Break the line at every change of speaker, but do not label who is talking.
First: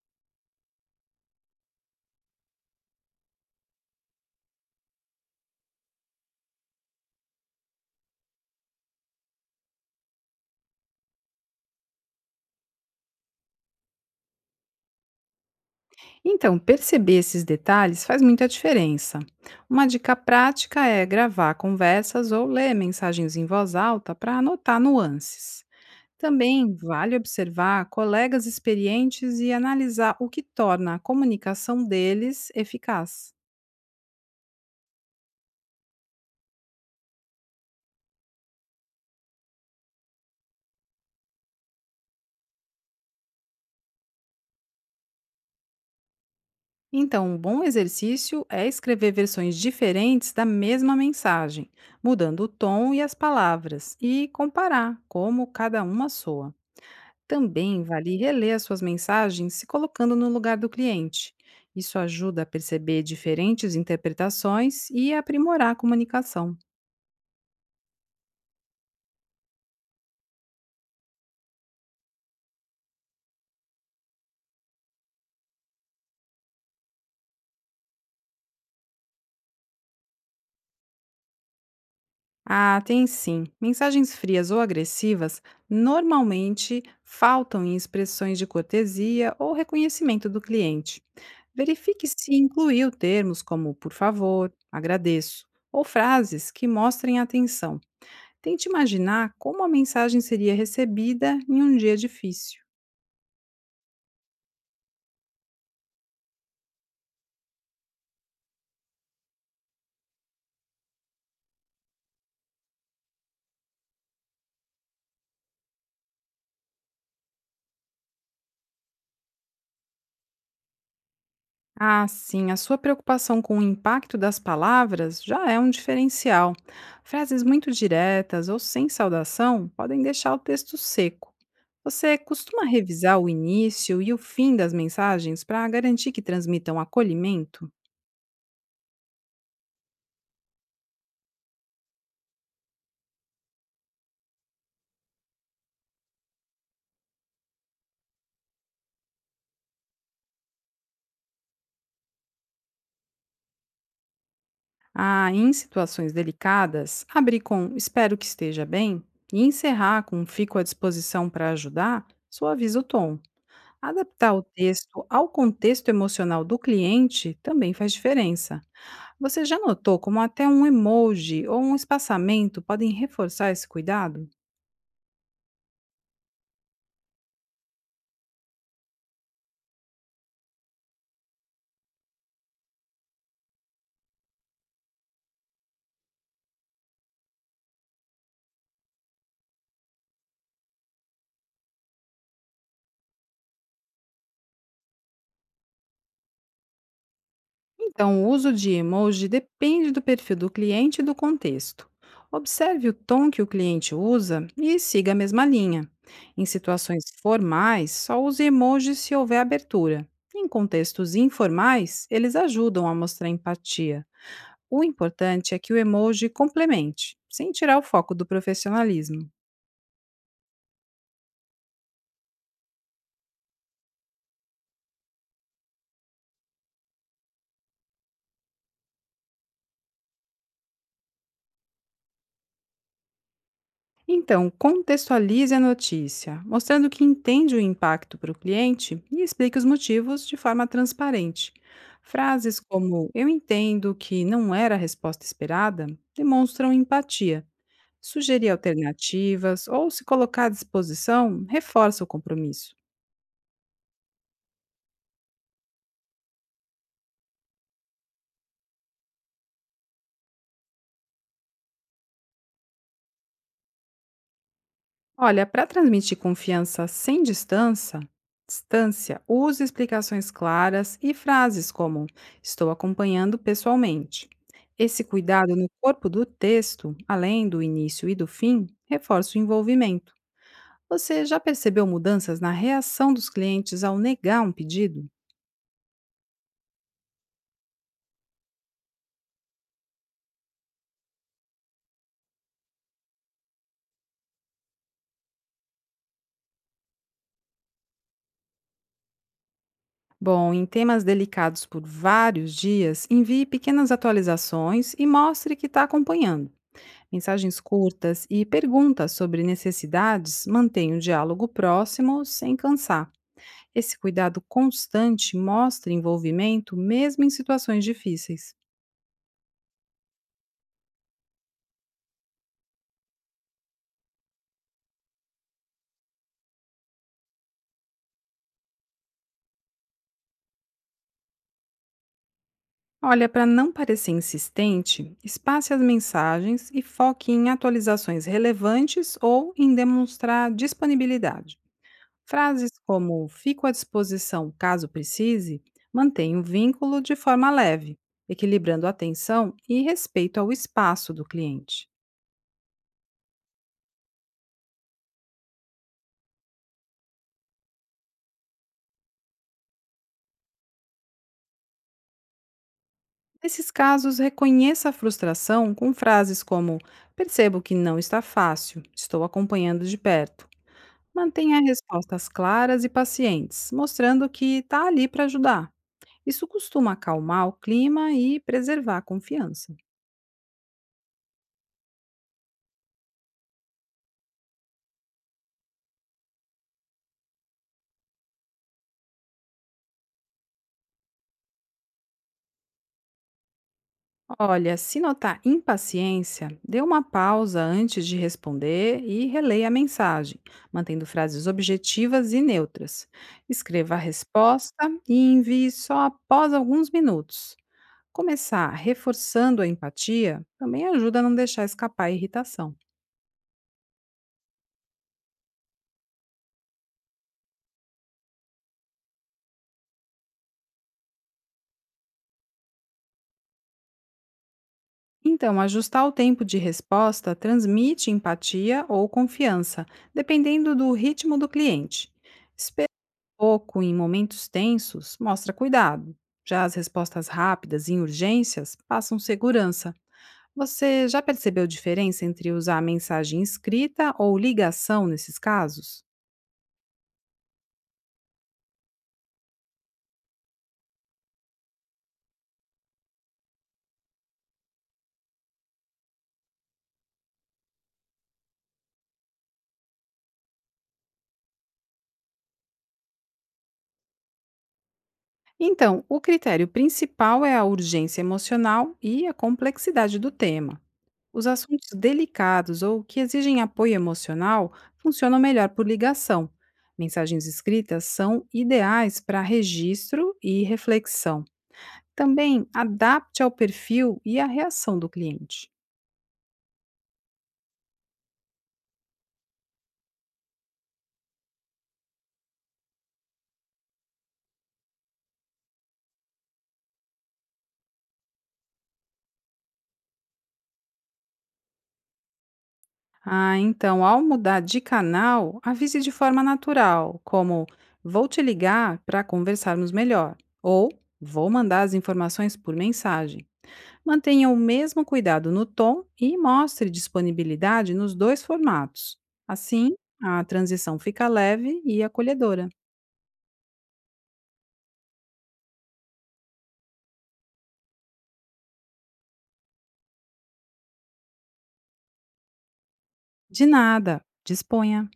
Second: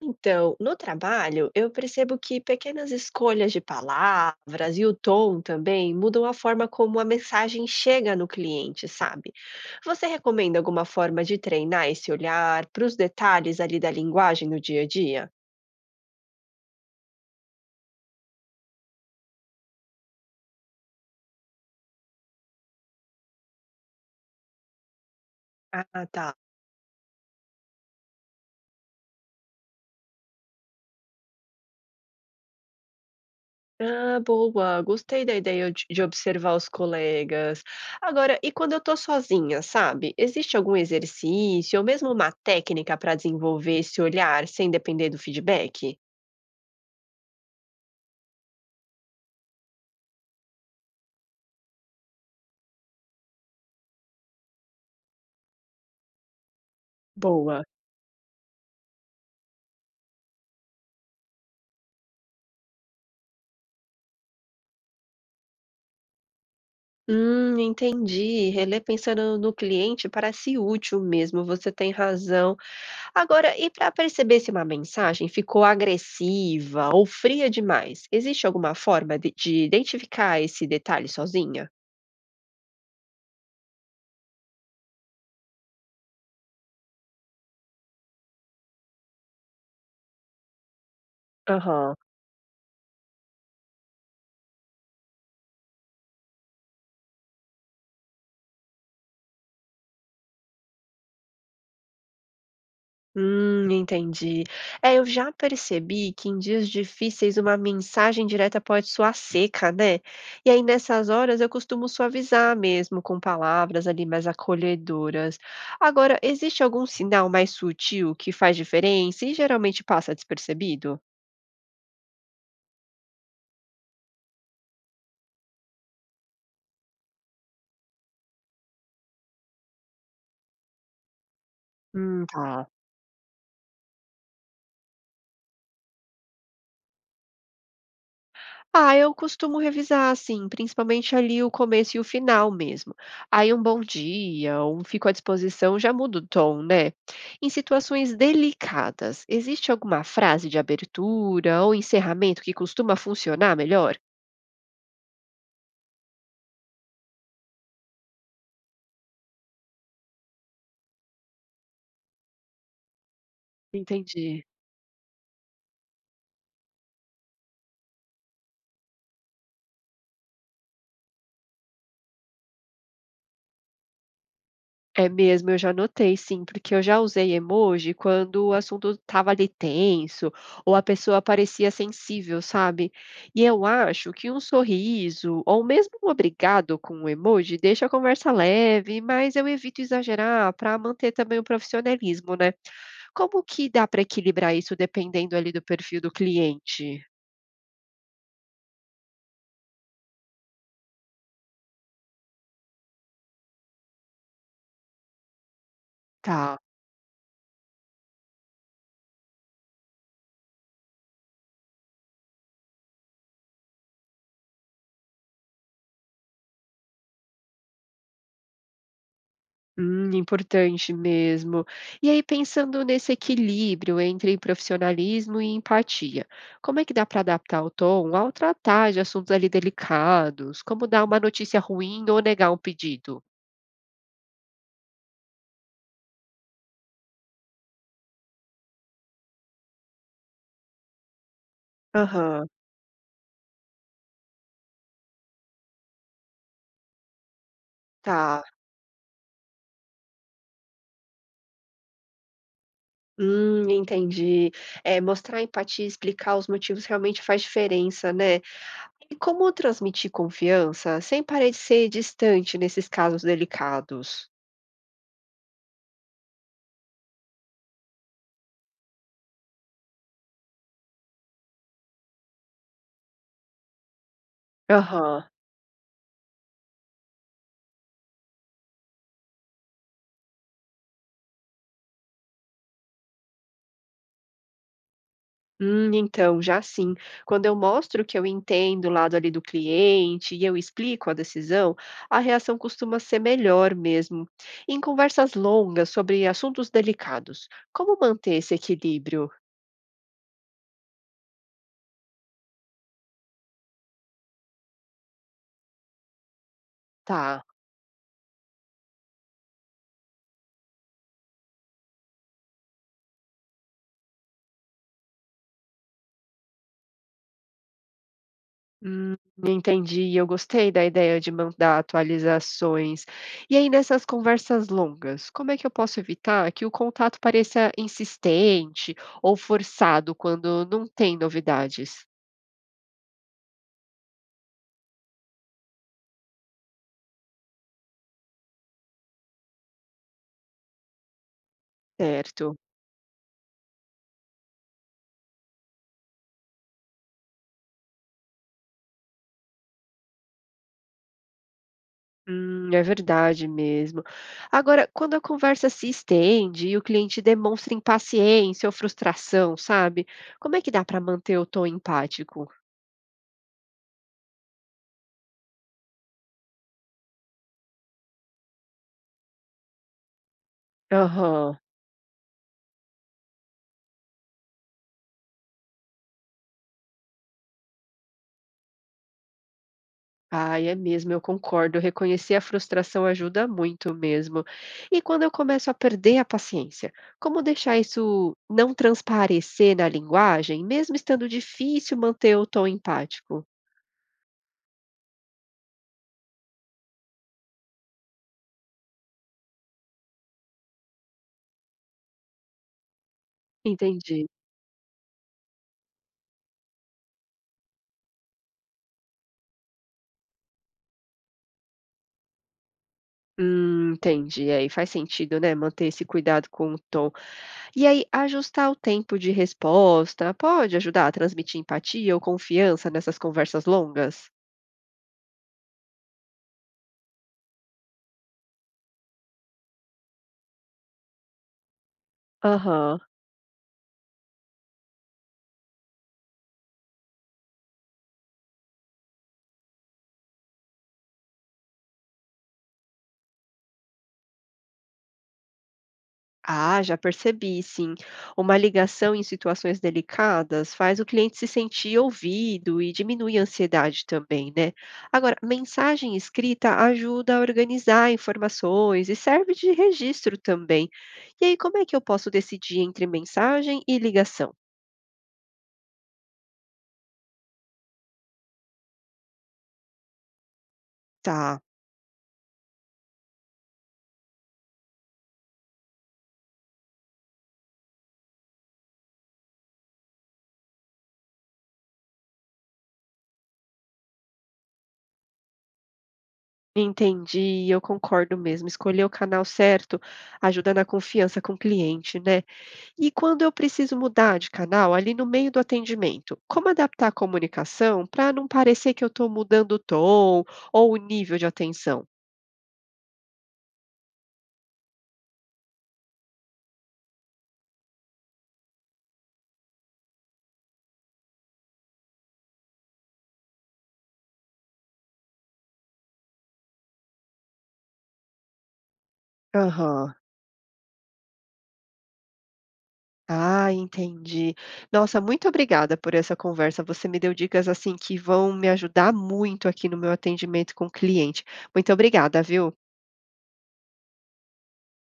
Então, no trabalho, eu percebo que pequenas escolhas de palavras e o tom também mudam a forma como a mensagem chega no cliente, sabe? Você recomenda alguma forma de treinar esse olhar para os detalhes ali da linguagem no dia a dia?
Então, perceber esses detalhes faz muita diferença. Uma dica prática é gravar conversas ou ler mensagens em voz alta para anotar nuances.
Ah, tá.
Também vale observar colegas experientes e analisar o que torna a comunicação deles eficaz.
Ah, boa, gostei da ideia de observar os colegas. Agora, e quando eu tô sozinha, sabe? Existe algum exercício ou mesmo uma técnica para desenvolver esse olhar sem depender do feedback?
Então, um bom exercício é escrever versões diferentes da mesma mensagem, mudando o tom e as palavras, e comparar como cada uma soa.
Boa.
Também vale reler as suas mensagens se colocando no lugar do cliente. Isso ajuda a perceber diferentes interpretações e a aprimorar a comunicação.
Entendi. Reler pensando no cliente parece útil mesmo, você tem razão. Agora, e para perceber se uma mensagem ficou agressiva ou fria demais, existe alguma forma de identificar esse detalhe sozinha?
Ah, tem sim. Mensagens frias ou agressivas normalmente faltam em expressões de cortesia ou reconhecimento do cliente.
Aham.
Verifique se incluiu termos como por favor, agradeço ou frases que mostrem atenção. Tente imaginar como a mensagem seria recebida em um dia difícil.
Entendi. É, eu já percebi que em dias difíceis uma mensagem direta pode soar seca, né? E aí nessas horas eu costumo suavizar mesmo com palavras ali mais acolhedoras. Agora, existe algum sinal mais sutil que faz diferença e geralmente passa despercebido?
Ah, sim, a sua preocupação com o impacto das palavras já é um diferencial. Frases muito diretas ou sem saudação podem deixar o texto seco. Você costuma
Tá.
revisar o início e o fim das mensagens para garantir que transmitam acolhimento?
Ah, eu costumo revisar, assim, principalmente ali o começo e o final mesmo. Aí um bom dia, um fico à disposição já muda o tom, né? Em situações delicadas, existe alguma frase de abertura ou encerramento que costuma funcionar melhor?
Ah, em situações delicadas, abrir com espero que esteja bem e encerrar com fico à disposição para ajudar suaviza o tom. Adaptar o
Entendi.
texto ao contexto emocional do cliente também faz diferença. Você já notou como até um emoji ou um espaçamento podem reforçar esse cuidado?
É mesmo, eu já notei sim, porque eu já usei emoji quando o assunto estava ali tenso ou a pessoa parecia sensível, sabe? E eu acho que um sorriso ou mesmo um obrigado com um emoji deixa a conversa leve, mas eu evito exagerar para manter também o profissionalismo, né? Como que dá para equilibrar isso dependendo ali do perfil do cliente?
Então, o uso de emoji depende do perfil do cliente e do contexto. Observe o tom que o cliente usa e siga a mesma linha. Em
Tá.
situações formais, só use emojis se houver abertura. Em contextos informais, eles ajudam a mostrar empatia. O importante é que o emoji complemente, sem tirar o foco do profissionalismo.
Importante mesmo. E aí, pensando nesse equilíbrio entre profissionalismo e empatia, como é que dá para adaptar o tom ao tratar de assuntos ali delicados, como dar uma notícia ruim ou negar um pedido?
Então, contextualize a notícia, mostrando que entende o impacto para o cliente e explique os motivos de forma transparente.
Aham,
Frases como eu entendo que não era a resposta esperada demonstram empatia.
tá.
Sugerir alternativas ou se colocar à disposição reforça o compromisso.
Entendi. É, mostrar empatia e explicar os motivos realmente faz diferença, né? E como transmitir confiança sem parecer distante nesses casos delicados?
Olha, para transmitir confiança sem distância, use explicações claras e frases como estou acompanhando pessoalmente. Esse
Aham.
cuidado no corpo do texto, além do início e do fim, reforça o envolvimento. Você já percebeu mudanças na reação dos clientes ao negar um pedido?
Então, já sim. Quando eu mostro que eu entendo o lado ali do cliente e eu explico a decisão, a reação costuma ser melhor mesmo. Em conversas longas sobre assuntos delicados, como manter esse equilíbrio?
Bom, em temas delicados por vários dias, envie pequenas atualizações e mostre que está acompanhando.
Tá.
Mensagens curtas e perguntas sobre necessidades mantêm o diálogo próximo sem cansar. Esse cuidado constante mostra envolvimento mesmo em situações difíceis.
Hum, entendi. Eu gostei da ideia de mandar atualizações. E aí, nessas conversas longas, como é que eu posso evitar que o contato pareça insistente ou forçado quando não tem novidades?
Olha, para não parecer insistente, espace as mensagens e foque em atualizações relevantes ou em demonstrar disponibilidade.
Certo.
Frases como fico à disposição caso precise mantêm o vínculo de forma leve, equilibrando atenção e respeito ao espaço do cliente.
É verdade mesmo. Agora, quando a conversa se estende e o cliente demonstra impaciência ou frustração, sabe? Como é que dá para manter o tom empático?
Nesses casos, reconheça a frustração com frases como: Percebo que não está fácil, estou acompanhando de perto. Mantenha
Aham.
respostas claras e pacientes, mostrando que está ali para ajudar. Isso costuma acalmar o clima e preservar a confiança.
Ai, é mesmo, eu concordo. Reconhecer a frustração ajuda muito mesmo. E quando eu começo a perder a paciência, como deixar isso não transparecer na linguagem, mesmo estando difícil manter o tom empático?
Olha, se notar impaciência, dê uma pausa antes de responder e releia a mensagem, mantendo frases objetivas e neutras. Escreva a
Entendi.
resposta e envie só após alguns minutos. Começar reforçando a empatia também ajuda a não deixar escapar a irritação.
Entendi. Aí faz sentido, né? Manter esse cuidado com o tom. E aí, ajustar o tempo de resposta pode ajudar a transmitir empatia ou confiança nessas conversas longas?
Então, ajustar o tempo de resposta transmite empatia ou confiança, dependendo do ritmo do cliente. Esperar
Aham.
um pouco em momentos tensos mostra cuidado. Já as respostas rápidas em urgências passam segurança. Você já percebeu diferença entre usar a mensagem escrita ou ligação nesses casos?
Ah, já percebi, sim. Uma ligação em situações delicadas faz o cliente se sentir ouvido e diminui a ansiedade também, né? Agora, mensagem escrita ajuda a organizar informações e serve de registro também. E aí, como é que eu posso decidir entre mensagem e ligação?
Então, o critério principal é a urgência emocional e a complexidade do tema. Os
Tá.
assuntos delicados ou que exigem apoio emocional funcionam melhor por ligação. Mensagens escritas são ideais para registro e reflexão. Também adapte ao perfil e à reação do cliente.
Entendi, eu concordo mesmo. Escolher o canal certo ajuda na confiança com o cliente, né? E quando eu preciso mudar de canal, ali no meio do atendimento, como adaptar a comunicação para não parecer que eu estou mudando o tom ou o nível de atenção?
Ah, então, ao mudar de canal, avise de forma natural, como vou te ligar para conversarmos melhor ou vou mandar as informações por mensagem. Mantenha o mesmo cuidado no tom e mostre disponibilidade nos dois formatos. Assim,
Aham.
a transição fica leve e acolhedora.
Ah, entendi. Nossa, muito obrigada por essa conversa. Você me deu dicas assim que vão me ajudar muito aqui no meu atendimento com o cliente. Muito obrigada, viu?
De nada, disponha!